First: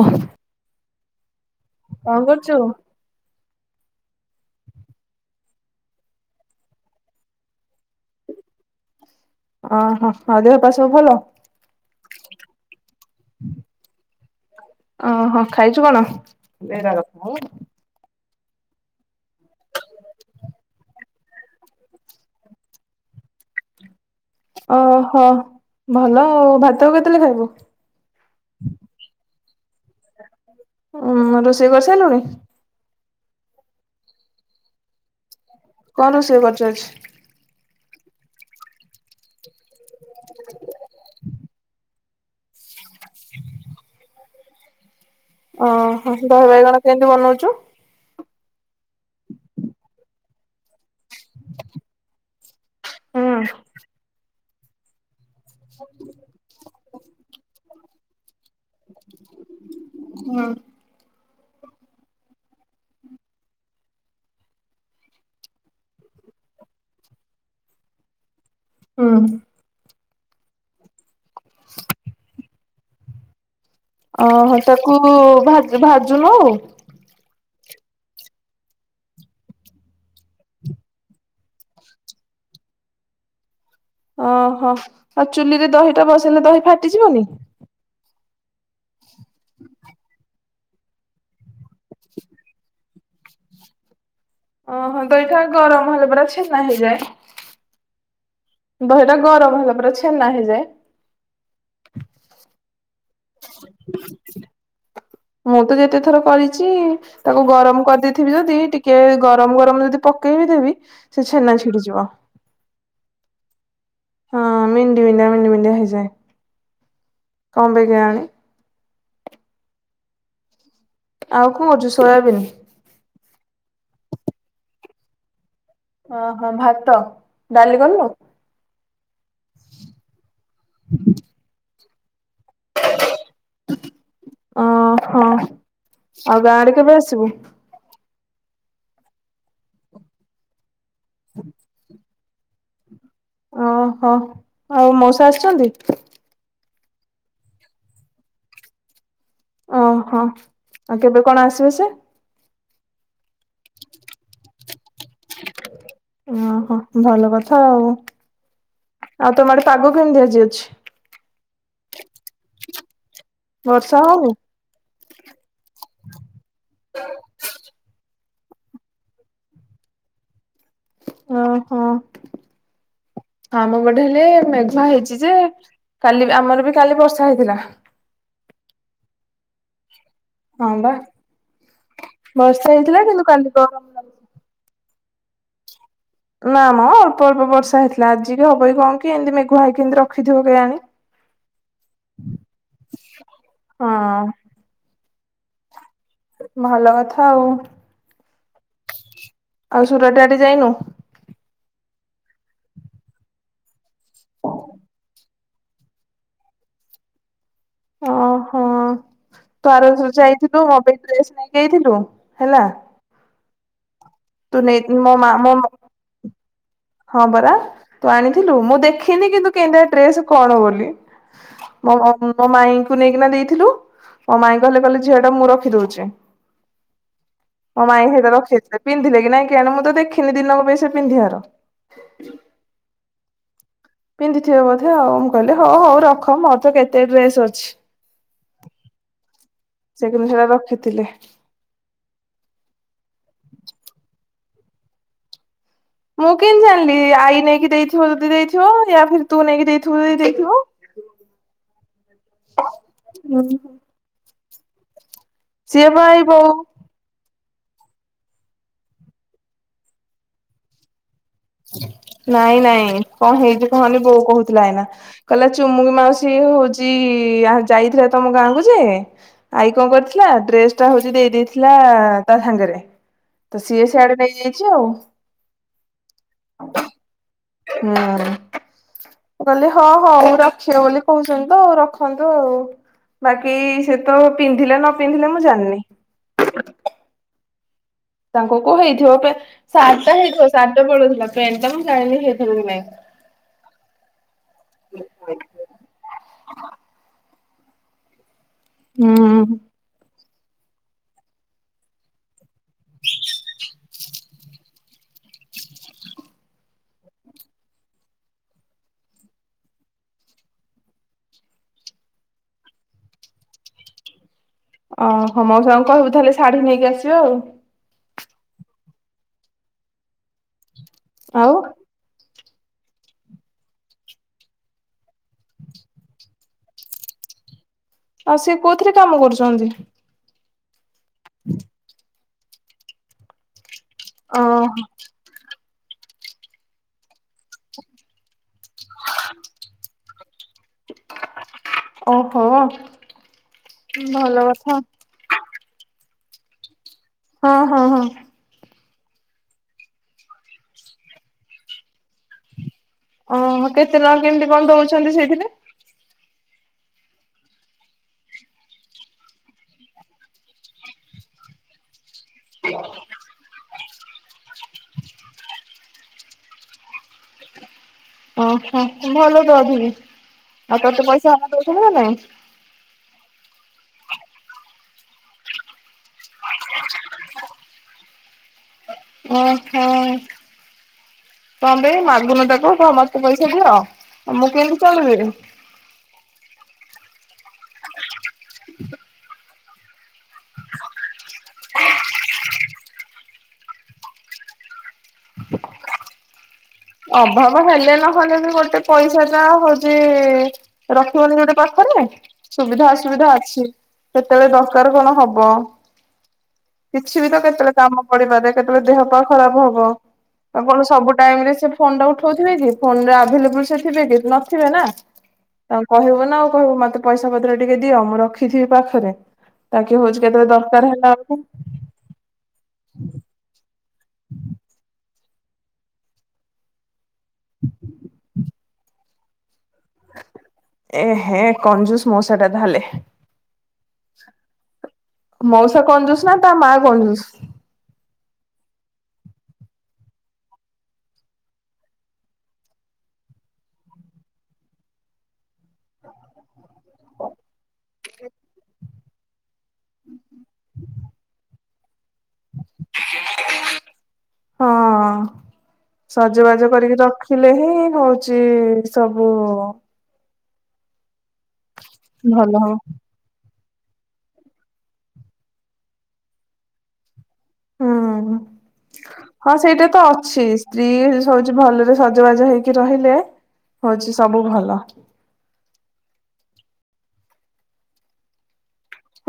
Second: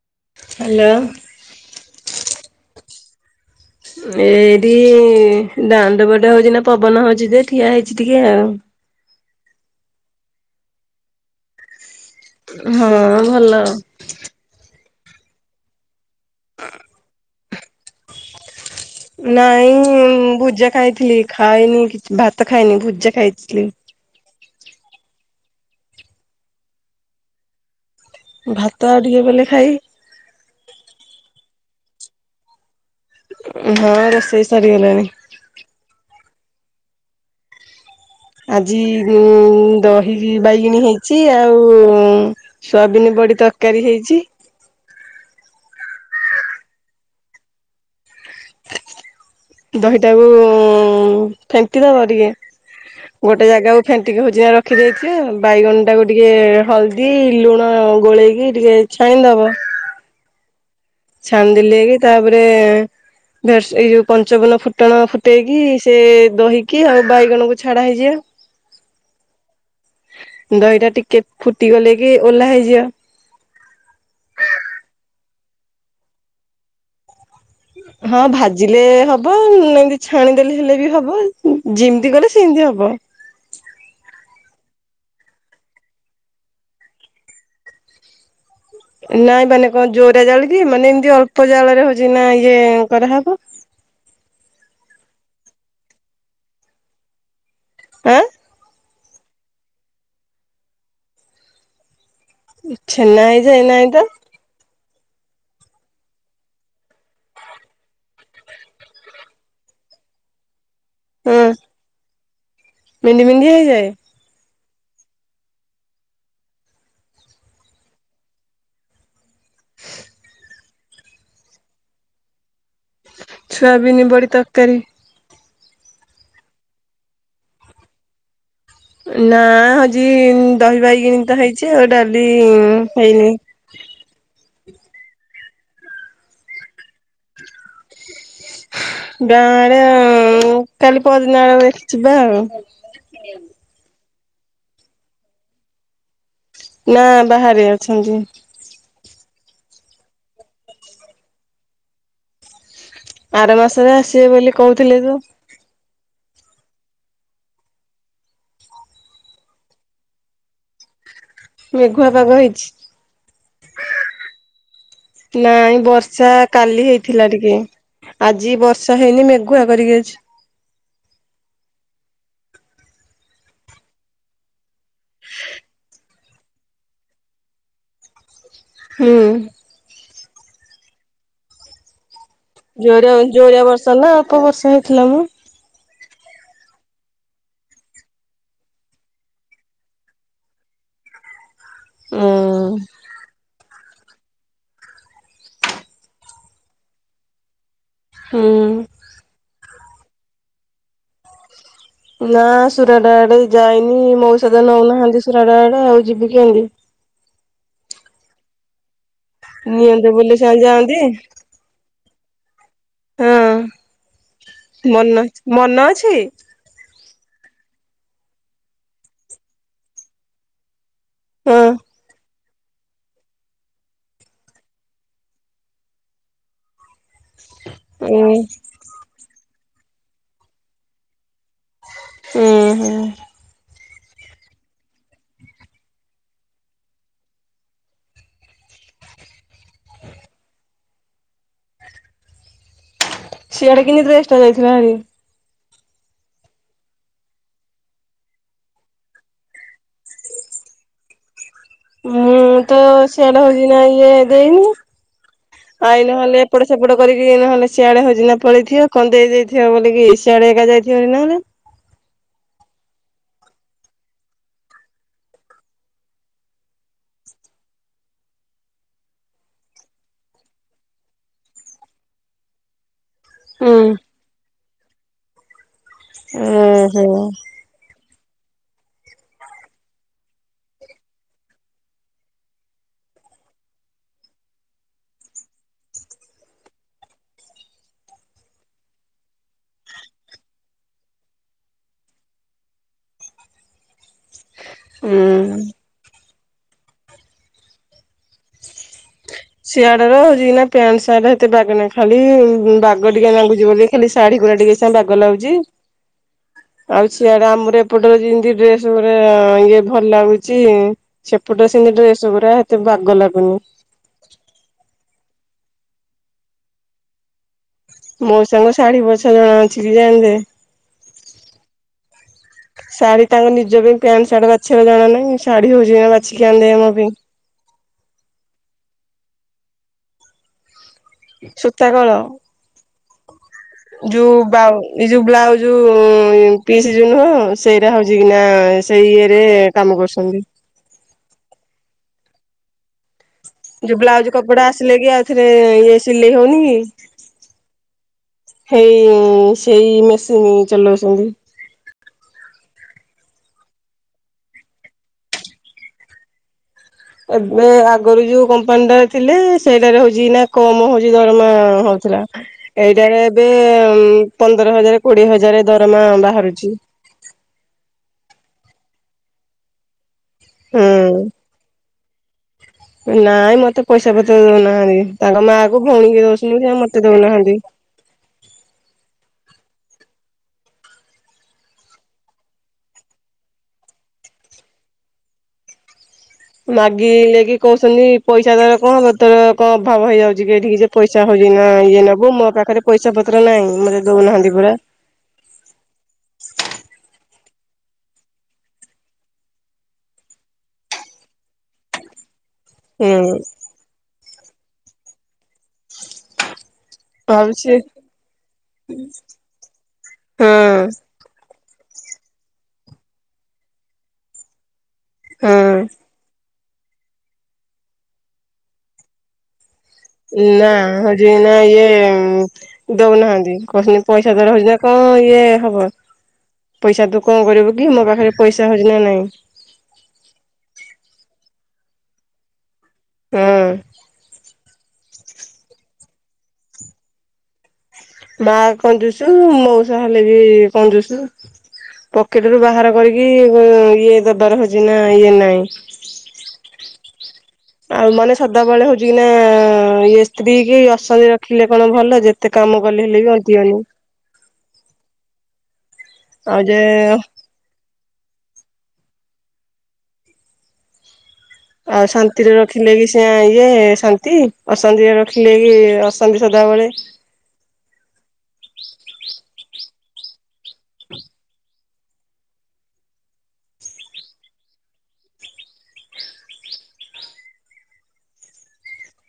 ଓହୋ ହ୍ୟାଲୋ କଣ କରୁଛୁ? ଏଇଠି ଦାଣ୍ଡ ବଟ ହଉଛି ନା ପବନ ହଉଛି ଯେ ଠିଆ ହେଇଛି ଟିକେ ଆଉ ଓହୋ ହଁ ଦେହ ପା ସବୁ ଭଲ ହଁ ଭଲ। ଓହୋ ଖାଇଛୁ କଣ? ନାଇଁ ଭୁଜା ଖାଇଥିଲି ଖାଇନି କିଛି ଭାତ ଖାଇନି ଭୁଜା ଖାଇଥିଲି। ଓହୋ ଭଲ ଆଉ ଭାତ କେତେଥିଲେ ଖାଇବୁ। ଭାତ ଆ ଟିକେ ଗଲେ ଖାଇ ଉଁ ରୋଷେଇ କରି ସାରିଲୁଣି? ହଁ ରୋଷେଇ ସାରିଗଲାଣି। କଣ ରୋଷେଇ କରିଛୁ ଆଜି ଆଜି ଦହି ବାଇଗଣୀ ହେଇଛି ଆଉ ଉଁ ଉଁ ସୋୟାବିନ ବଡି ତରକାରୀ ହେଇଛି। ଓହୋ ଦହି ବାଇଗଣ କେମତି ବନଉଛୁ? ଦହିଟାକୁ ଉଁ ଉଁ ଫେଣ୍ଟି ଦବ ଟିକେ ଗୋଟେ ହୁଁ। ଜାଗାକୁ ଫେଣ୍ଟିିକି ହଉଛି ଆଖି ଦେଇଛି ଆଉ ବାଇଗଣ ଟାକୁ ଟିକେ ହଲଦି ହଳଦୀ ଲୁଣ ଗୋଳେଇକି ଟିକେ ଛାଣି ଦବ। ହୁଁ ଛାଣିଦେଲେ ବି ତାପରେ ଏଇ ଯୋଉ ପଞ୍ଚବନ ଫୁଟଣ ଫୁଟେଇକି ସେ ଦହିକି ଆଉ ବାଇଗଣକୁ ଛାଡା ହେଇଯିବା। ହୁଁ ଦହିଟା ଟିକେ ଫୁଟିଗଲେ କି ଓହ୍ଲା ହେଇଯିବ ଓହୋ ତାକୁ ଭା ଭାଜୁନ ଆଉ ହଁ ଭାଜିଲେ ହବ ଏମତି ଛାଣିଦେଲେ ହେଲେ ବି ହବ ଯେମିତି କଲେ ସେମିତି ହବ ଓହୋ ଆଉ ଚୁଲିରେ ଦହିଟା ବସେଇଲେ ଦହି ଫାଟିଯିବନି। ନାଇଁ ମାନେ କଣ ଜୋରା ଜାଳ କି ମାନେ ଏମିତି ଅଳ୍ପ ଜାଳରେ ହଉଛି ନା ଇଏ କରାହବ। ଓହୋ ତ ଏଇଟା ଗରମ ହେଲେ ପା ଛେନା ହେଇଯାଏ। ଆଁ ଦହିଟା ଗରମ ହେଲା ପରା ଛେନା ହେଇଯାଏ। [inaudible] [inaudible] ଛେନା ହେଇଯାଏ ନାଇଁ ତ ମୁଁ ତ ଯେତେଥର କରିଛି ତାକୁ ଗରମ କରିଦେଇଥିବି ଯଦି ଟିକେ ଗରମ ଗରମ ଯଦି ପକେଇବି ଦେବି ସେ ହଁ ଛେନା ଛିଡି ଯିବ। ମେଣ୍ଡି ମେଣ୍ଡି ହେଇଯାଏ। ହଁ ମେଣ୍ଡି ବିଣ୍ଡି ମେଣ୍ଡି ମଣ୍ଡି ହେଇଯାଏ କଣ ପାଇଁ କେଆଣି? ଆଉ କଣ କରିଛୁ ସୋୟାବିନି? ଛୁଆ ବିିନ ବଡ଼ି ତରକାରୀ। ଓହୋ ଭାତ ଡାଲି କଲୁ। ନା ହଜି ଦହିବାଇଗଣି ତ ହେଇଛି। ବୋଲି ଉଁ ହେଇନି। ଓ ହୋ ଆଉ ଗାଁ ଆଡେ କେବେ ଆସିବୁ? ଗାଁ ଆଡେ ଆଉ। କାଲି ପହର ଦିନ ଆଡୁ ଦେଖି ଯିବି। ଯିବା ଆଉ। [inaudible] ହଁ ଆଉ ମଉସା ଆସିଛନ୍ତି? ନା ବାହାରେ ଅଛନ୍ତି। ଓହୋ ଆଉ କେବେ କଣ ଆସିବେ ସେ? ଆର ମାସରେ ଆସିବେ ବୋଲି କହୁଥିଲେ ତ। ଓହୋ ଭଲ କଥା ଆଉ ଆଉ ତମ ଆଡେ ପାଗ କେମିତି ଆଜି ଅଛି। ମେଘୁଆ ପାଗ ବର୍ଷା ହଉନି? ହେଇଛି। ନାଇଁ ବର୍ଷା କାଲି ହେଇଥିଲା ଟିକେ। ଆଜି ବର୍ଷା ହେଇନି ମେଘୁଆ କରିକି ଅଛି। ଓହୋ ଆମ ପଟେ ହେଲେ ମେଘୁଆ ହେଇଛି ଯେ କାଲି ବି ଆମର ବି କାଲି ବର୍ଷା ହେଇଥିଲା। ହୁଁ। ହଁ ବା। [inaudible] ହେଇଥିଲା ଜୋରିଆ କିନ୍ତୁ କାଲି ଜୋରିଆ ଗରମ ବର୍ଷା ନା ଲାଗୁଥିଲା। ଅଳ୍ପ ବର୍ଷା ହେଇ ହାଲୋ। ନା ମ ଅଳ୍ପ ଅଳ୍ପ ବର୍ଷା ହେଇଥିଲା ଆଜି କି ହବ ଏ କଣ କି ଏମିତି ମେଘୁଆ ହେଇ କି ଏମିତି ରଖିଥିବ କେଜାଣି। ହୁଁ। ହଁ। ଭଲ କଥା ଆଉ। ହୁଁ। [inaudible] ଆଉ ସୁରଟ ଆଡେ ଯାଇନୁ? ନାଁ ସୁୁରଡ଼ ଆଡେ ଯାଇ ନି ମଉସା ନେଉନାହାନ୍ତି ସ ସୁରାଡ ଆଡେ ଆଉ ଯିବୁ କି କାଲି। ଓ ହୋ। ତୁ ଆର ବର୍ଷ ନିଅଣ୍ଟ ଜଉ ବୋଲି ସେମାନେ ଯାଇଥିଲୁ ମୋ ପାଇଁ ଯାଆନ୍ତି ଡ୍ରେସ କିଣିକି ନେଇଥିଲୁ। ହେଲା। ହଁ। ତୁ ନେ ମୋ ମନ ମା ମୋ ମନ ଅଛି ହଁ ପରା। ତୁ ଆଣିଥିଲୁ ମୁଁ ଦେଖିନି କିନ୍ତୁ କିନ୍ତିଆ ଡ୍ରେସ କଣ ବୋଲି। ହଁ ମୋ ବ ଉଁ ମୋ ମାଇଁଙ୍କୁ ନେଇକିନା ଦେଇଥିଲୁ ମୋ ମାଇଁ କହିଲେ କହିଲେ ଝିଅ ଟା ମୁଁ ରଖିଦଉଛି। ମୋ ମାଇଁ ଉଁ ହେଇଟା ରଖିଦେଇଥିଲେ ନେଇ କିନା କିଆଣି ମୁଁ ତ ଦେଖିନି ଦିନକ ପାଇଁ ସେ ପିନ୍ଧିବାର। ଉଁ ହୁଁ ପିନ୍ଧିଥିବେ ବୋଧେ ଆଉ ମୁଁ କହିଲି ହଉ ହଉ ରଖ ମୋର ତ କେତେ ଡ୍ରେସ ଅଛି। ସେ କିନ୍ତୁ ସେଟା ରଖିଥିଲେ। ସିଆଡେ କେମିତିଷ୍ଟା ଯାଇଥିଲା ଭରି ମୁଁ କେମତି ଜାଣିଲି ଆଈ ନେଇକି ଦେଇଥିବ ଯଦି ଦେଇଥିବଉ ୟା ଫିର ତୁ ନେଇକି ଦେଇଥିବୁ ଯଦି ଦେଇଥିବୁ। ମୁଁ ତ ସିଆଡା ହଉଛି ନାଇ ଏ ଏଇନି। ସିଏ ପା ଆଇ ଏଇ ନହେଲେ ବୋଉ ଏପଟ ସେପଟ କରିକି ନହଲେ ସିଆଡେ ହଜିନା ପଳେଇଥିବ କନ୍ଦଇଯାଇଥିବ ବୋଲିକି ସିଆଡେ ଏକା ଯାଇଥିବ ନହେଲେ। ନାଇଁ ନାଇଁ କଣ ହେଇଛି କହନି ବୋଉ କହୁଥିଲା ଏଇନା କହିଲା ଚୁମୁକି ମାଉସୀ ହଉଛି ଯାଇଥିଲା ତମ ଗାଁ କୁ ଯେ ଆଈ କଣ କରିଥିଲା ଡ୍ରେସ ଟା ହଉଛି ଦେଇ ଦେଇେଦେଇଥିଲା ତା ସାଙ୍ଗରେ ତ ସିଏ ସିଆଡେ ନେଇ ଯାଇ ପଜ ଓ ହୁଁ। ହଁ ମୁ କହିଲି ହଁ ହଉ ରଖିବ ବୋଲି କହୁଛନ୍ତି ତ ଆଉ ରଖନ୍ତୁ ଆଉ ବାକି ସେ ତ ପିନ୍ଧିଲେ ନ ପିନ୍ଧିଲେ ମୁଁ ଜାଣିନି। ତାଙ୍କ କୋଉ ହେଇଥିବ ସାତଟା ହେଇଥିବ ସାତଟା ପଳଉଥିଲା ପ୍ୟାଣ୍ଟ ଟା ମୁଁ ଜାଣିନି ହେଇଥିବ କି ନାଇଁ। ହୁଁ। ହୁଁ। ସିଆଡର ହଉଛି ନା ପ୍ୟାଣ୍ଟ ସାର୍ଟ ହେତେ ବାଗ ନାହିଁ ଖାଲି ବାଗ ଟିକି ନାଗୁଛି ବୋଲି। ଖାଲି ଶାଢୀ ଗୁଡା ଟିକେ ସାଙ୍ଗ ବାଗ ଲାଗୁଛି ଆଉ ସିଆଡେ ଆମର ଏପଟରେ ଯେମତି ଡ୍ରେସ ଗୁରା ଇଏ ଭଲ ଲାଗୁଛି ସେପଟ ସେମତି ଡ୍ରେସ ଗୁରା ଏତେ ବାଗ ଲାଗୁନି। ଓହୋ ମଉସା କହିବୁ ତାହେଲେ ଶାଢୀ ନେଇକି ଆସିବ ଆଉ। ମଉସା ଙ୍କୁ ଶାଢ଼ୀ ବଛା ଜଣା ଅଛି କି ଜାଣି ଦେବେ। ଆଉ ଶାଢୀ ତାଙ୍କ ନିଜ ପାଇଁ ପ୍ୟାଣ୍ଟ ଶାଢୀ ବାଛବା ଜଣ ନାହିଁ ଶାଢୀ ହଉଛି ବାଛିକି ଆଉ ଦେ ଆମ ପାଇଁ। ଆଉ ସିଏ କୋଉଥିରେ କାମ କରୁଛନ୍ତି? ସୂତା କଳ। ଅ ଯୋଉଏ ଯୋଉ ବ୍ଲାଉଜ ଯୋଉ ପି ନୁହଁ ସେଇଟା ହଉଛି କିନା ସେଇ ଇଏରେ କାମ କରୁଛନ୍ତି। ଓହୋ ଯୋଉ ବ୍ଲାଉଜ ଭଲ କପଡା କଥା। ଆସିଲେ କି ଆଉ ରେ ଇଏ ସିଲେଇ ହଉନି କି ହଁ ହଁ ହଁ ସେଇ ସେଇ ମେସିନ ଚଲଉଛନ୍ତି। ଓହୋ କେତେ ଟଙ୍କା କେମତି କଣ ଦଉଛନ୍ତି ସେଇଥିରେ ଏବେ ଆଗରୁ ଯୋଉ କମ୍ପାନୀଟା ଥିଲେ ସେଇଟାରେ ହଉଛି ନା କମ ହଉଛି ଦରମା ହଉଥିଲା ଏଇଟାରେ ଏବେ ପନ୍ଦର ହଜାର କୋଡିଏ ହଜାର ଦରମା ବାହାରୁଛି। ଓହୋ ଭଲ ତ ଅଧିକି। ଆଉ ତୋତେ ପଇସା ହୁଁ ଦଉଛନ୍ତି ନା ନାଇଁ ନାଇଁ ମତେ ପଇସା ପତ୍ର ଦଉନାହାନ୍ତି ତାଙ୍କ ମା କ ଭଉଣୀ ଦଉଛନ୍ତିଛନ୍ତି ସେ ମତେ ଦଉନାହାନ୍ତି। ଓହୋ କଣ ପାଇଁ ମାଗୁନ ତାଙ୍କୁ ତ ମତେ ପଇସା ଦିଅ ଆଉ ମୁଁ କେମିତି ଚଳିବି। ମାଗିଲେକି କହୁଛନ୍ତି ପଇସା ତାର କଣ ପତର କଣ ଅଭାବ ହେଇଯାଉଛି କିଠିକି ଯେ ପଇସା ହଉଛି ନା ଇଏ ନବୁ ମୋ ପାଖରେ ପଇସା ପତ୍ର ନାହିଁ ମତେ ଦଉନାହାନ୍ତି। ପୁରା ଅଭାବ ହେଲେ ନହେଲେ ବି ଗୋଟେ ପଇସା ଟା ହଉଛି ରଖିବନି ଗୋଟେ ପାଖରେ। ସୁବିଧା ଅସୁବିଧା ହୁଁ ଅଛି। କେତେବେଳେ ଦରକାର କଣ ହବ? କିଛି ବି ତ କେତେବେଳେ ଭାବୁଛି କାମ ପଡିପାରେ କେତେବେଳେ ଦେହ ପା ଖରାପ ହବ ହଁ ଆ କଣ ସବୁ ଟାଇମ ରେ ସେ ଫୋନ ଟା ଉଠାଉଥିବେ କି ଫୋନ ରେ ଆଭେଲେବୁଲ ସେ ଥୀବେ କି ନଥିବେ ନା। ହଁ। ତାଙ୍କୁ କହିବ ନା ଆଉ କହିବୁ ମତେ ପଇସା ପତ୍ର ଟିକେ ଦିଅ ମୁଁ ରଖିଥିବି ପାଖରେ ତାକି ହଉଛି କେତେବେଳେ ନା ଦରକାର ହେଲା ହଜି ବେଳକୁ ନା ଇଏ ଦଉନାହାନ୍ତି କହିଲେ ପଇସା ଦର ହଉଛି ନା କ ଇଏ ହବ ପଇସା ତୁ କଣ କରିବୁ କି ମୋ ପାଖରେ ପଇସା ହଉଛି ନା ନାଇଁ ଏ ହେ କନଜୁସ ମସା ଟା ତାହଲେ। ହଁ [inaudible] ମଉସା କଯୁସ ନା ତା ମା କନଯୁସ? ମା କଞ୍ଜୁସ ମଉସା ହେଲେ ବି କଞ୍ଜୁସ୍ ପକେଟ ରୁ ବାହାର କରିକି ଇଏ ଦବାର ହଉଛି ନା ଇଏ ନାଇଁ। ହଁ ଆଉ ମନେ ସଦାବେଳେ ହଉଛି କି ନା ଇଏ ସ୍ତ୍ରୀ କି ଅସାନ୍ତି ରଖିଲେ କଣ ଭଲ କି? ଯେତେ କାମ କଲେ ହେଲେ ବି ଅଣ୍ଟିବନି। ହଁ। ଆଉ ସଜବାଜ ଯେ କରିକି ରଖିଲେ ହିଁ ହଉ ଚି ସବୁ ଆଉ ଭଲ ଶାନ୍ତିରେ ହବ ରଖିଲେ କି ସେଇଁ ଏ ଶାନ୍ତି ଅଶାନ୍ତି ରଖିଲେ କି ଅଶାନ୍ତି ସଦାବେଳେ। ହୁଁ ହଁ ସେଇଟା ତ ଅଛି ସ୍ତ୍ରୀ ସଉଛି ଭଲରେ ସଜବାଜ ହେଇକି ରହିଲେ ହଉଛି ସବୁ ଭଲ।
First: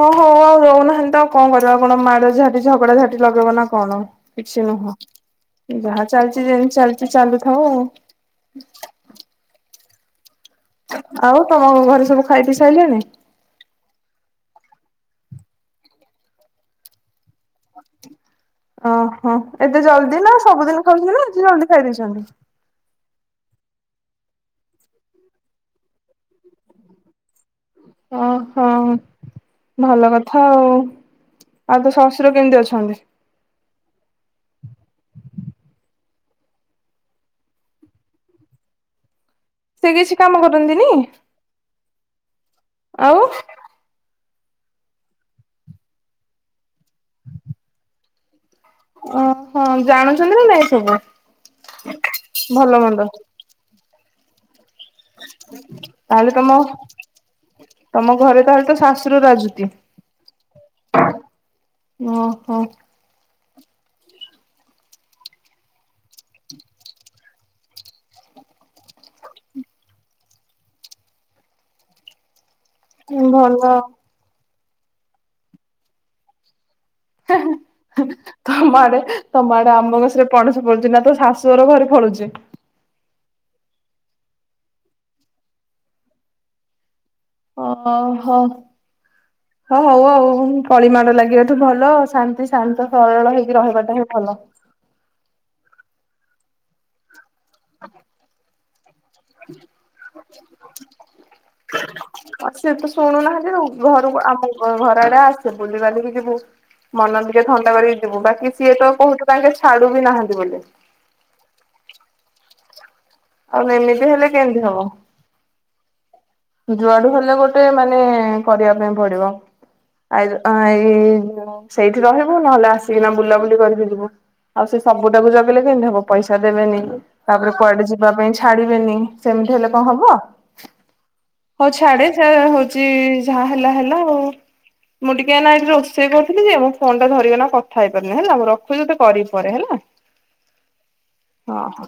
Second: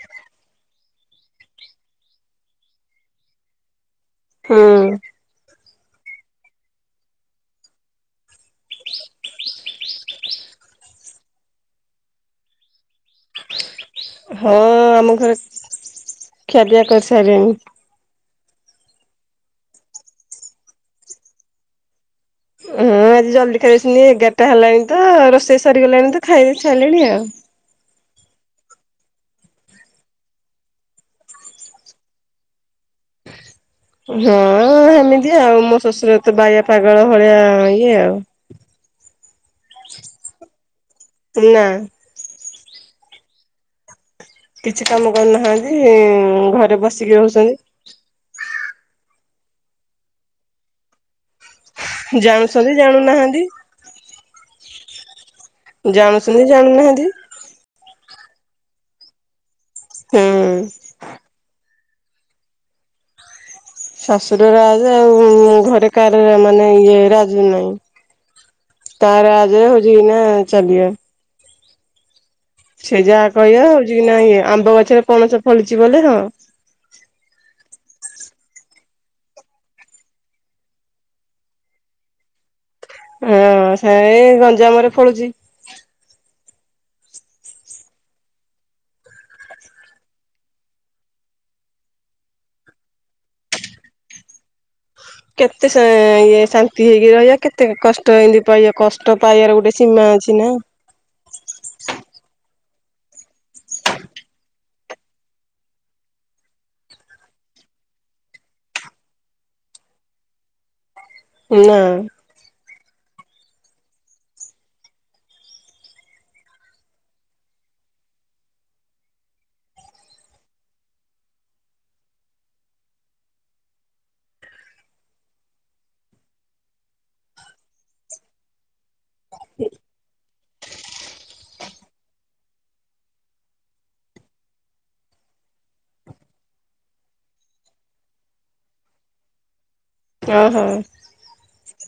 ହଁ ହଉ ଆଉ ରହୁନାହାଁନ୍ତି ତ ଆଉ କଣ କରିବା ଆଉ କଣ ମାଡ଼ ଝାଟି ଝଗଡା ଝାଟି ଲଗେଇବ ନା କଣ? କିଛି ହୁଁ ନୁହଁ। ଯାହା ଚାଲିଛି ଯେମିତି ଚାଲିଛି ଚାଲୁଥାଉ ଆଉ। ଆଉ ତମ ଘରେ ସବୁ ଖାଇ ପି ସାଇଲେଣି? ହଁ ଆମ ଘରେ ଖଆପିଆ କରିସ୍ ତାରିଣୀ। ହଁ ଏତେ ଜଲଦି ନା ସବୁଦିନ ଖାଉଛନ୍ତି ନା ଜଲଦି ଖାଇଦେଇଛନ୍ତି। ହଁ ଆଜି ଜଲ୍ଦି ଖାଇଦେଇଛନ୍ତି। ଏଗାରଟା ହେଲାଣି ତ ରୋଷେଇ ସରିିଗଲାଣି ତ ଖାଇସାଇଲେଣି ଆଉ। ଓହୋ ଭଲ କଥା ଆଉ ଆଉ ତୋ ଶଶୁର କେମିତି ଅଛନ୍ତି? ହଁ ହେମିତି ଆଉ ମୋ ଶ୍ୱଶୁର ତ ବାୟ ପାଗଳ ଭଳିଆ ଇଏ ଆଉ।। ସେ କିଛି କାମ କରନ୍ତିନି? ନା ଆଉ, କିଛି କାମ କରୁନାହାନ୍ତି ଇଁ ଘରେ ବସ୍ ସିକି ରହୁଛନ୍ତି। ଓ ହଁ ଜାଣୁଛନ୍ତି ନା ନାଇଁ ସବୁ ଜାଣୁଛନ୍ତି ଭଲ ଜାଣୁନାହାଁନ୍ତି। ହଁ [inaudible] ଜାଣୁସନ୍ତି ଜାଣୁନାହାଁନ୍ତି। ତମ ଘରେ ତାହେଲେ ତ ଶାଶୁର ରାଜୁତି। ହୁଁ। ଓ ହୋ। ଶାଶୁର ରାଜ ଆଉ ଘରେ କାହାର ମାନେ ଇଏ ରାଜ ନାହିଁ ତା ରାଜ ହଉଛି ଏନା ଚାଲିଆ ସେ ଯାହା କହିବା ଭଲ ହଉଛି କି ନା ଏଇ ଆମ୍ ଆମ୍ବ ଗଛରେ ପଣସ ଫଳିଛି ବଲେ ହଁ। ତମ ଆଡେ ତମ ଆଡେ ଆମ୍ବ ଗଛରେ ପଣସ ଫଳୁଛି ନା ତୋ ଶାଶୁଅର ଘରେ ଫଳୁଛି। ହଁ ସେଏ ଗଞ୍ଜାମରେ ଫଳୁଛି। ଓହୋ ହ ହଉ ଆଉ କଳିମାଡ଼ ଲାଗିବାଠୁ ଭଲ ଶାନ୍ତି ଶାନ୍ତ ସରଳ ହେଇକି ରହିବାଟା ହିଁ ଭଲ। କେତେ ସେ ଇଏ ଶାନ୍ତି ହେଇକି ରହିବା? କେତେ କଷ୍ଟ ଏମତି ପାଇବା କଷ୍ଟ ପାଇବାର ଗୋଟେ ସୀମା ଅଛି ନା? ସିଏ ତ ଶୁଣୁନାହାନ୍ତି ଘରକୁ ଆମ ଘର ଆଡେ ଆସେ ବୁଲିିବାଲିିକି ଯିବୁ ମନ ଟିକେ ଥଣ୍ଡା କରିକି ଯିବୁ ବାକି ସିଏ ତ କହୁଚୁ ତାଙ୍କେ ଛାଡୁ ବିି ନାହାଁନ୍ତି ବୋଲି। ନା ଆଉ ଏମିତି ହେଲେ କେମିତି ହବ। ଯୁଆଡୁ ହେଲେ ଗୋଟେ ମାନେ କରିବା ପାଇଁ ପଡିବ ଆ ଏଇ ସେଇଠି ରହିବୁ ନହେଲେ ଆସିକିନା ବୁଲାବୁଲି କରିକି ଯିବୁ, ଆଉ ସେ ସବୁଟାକୁ ଜଗିଲେ କେମିତି ହବ ପଇସା ଦେବେନି, ତାପରେ କୁଆଡେ ଯିବା ପାଇଁ ଛାଡିବେନି, ସେମିତି ହେଲେ କଣ ହବ? ହଉ ଛାଡେ ଯ ହଉଛି ଯାହାହଲା ହେଲା ଆଉ ମୁଁ ଟିକେ ଏଠି ରୋଷେଇ କରୁଥିଲି ଯେ ମୁଁ ଫୋନ ଟା ଧରିକନା କଥା ହେଇପାରିନି ହେଲା ମୁଁ ରଖୁଛିତେ କରିବି ପରେ ହେଲା। ଓହୋ ହଁ ହଁ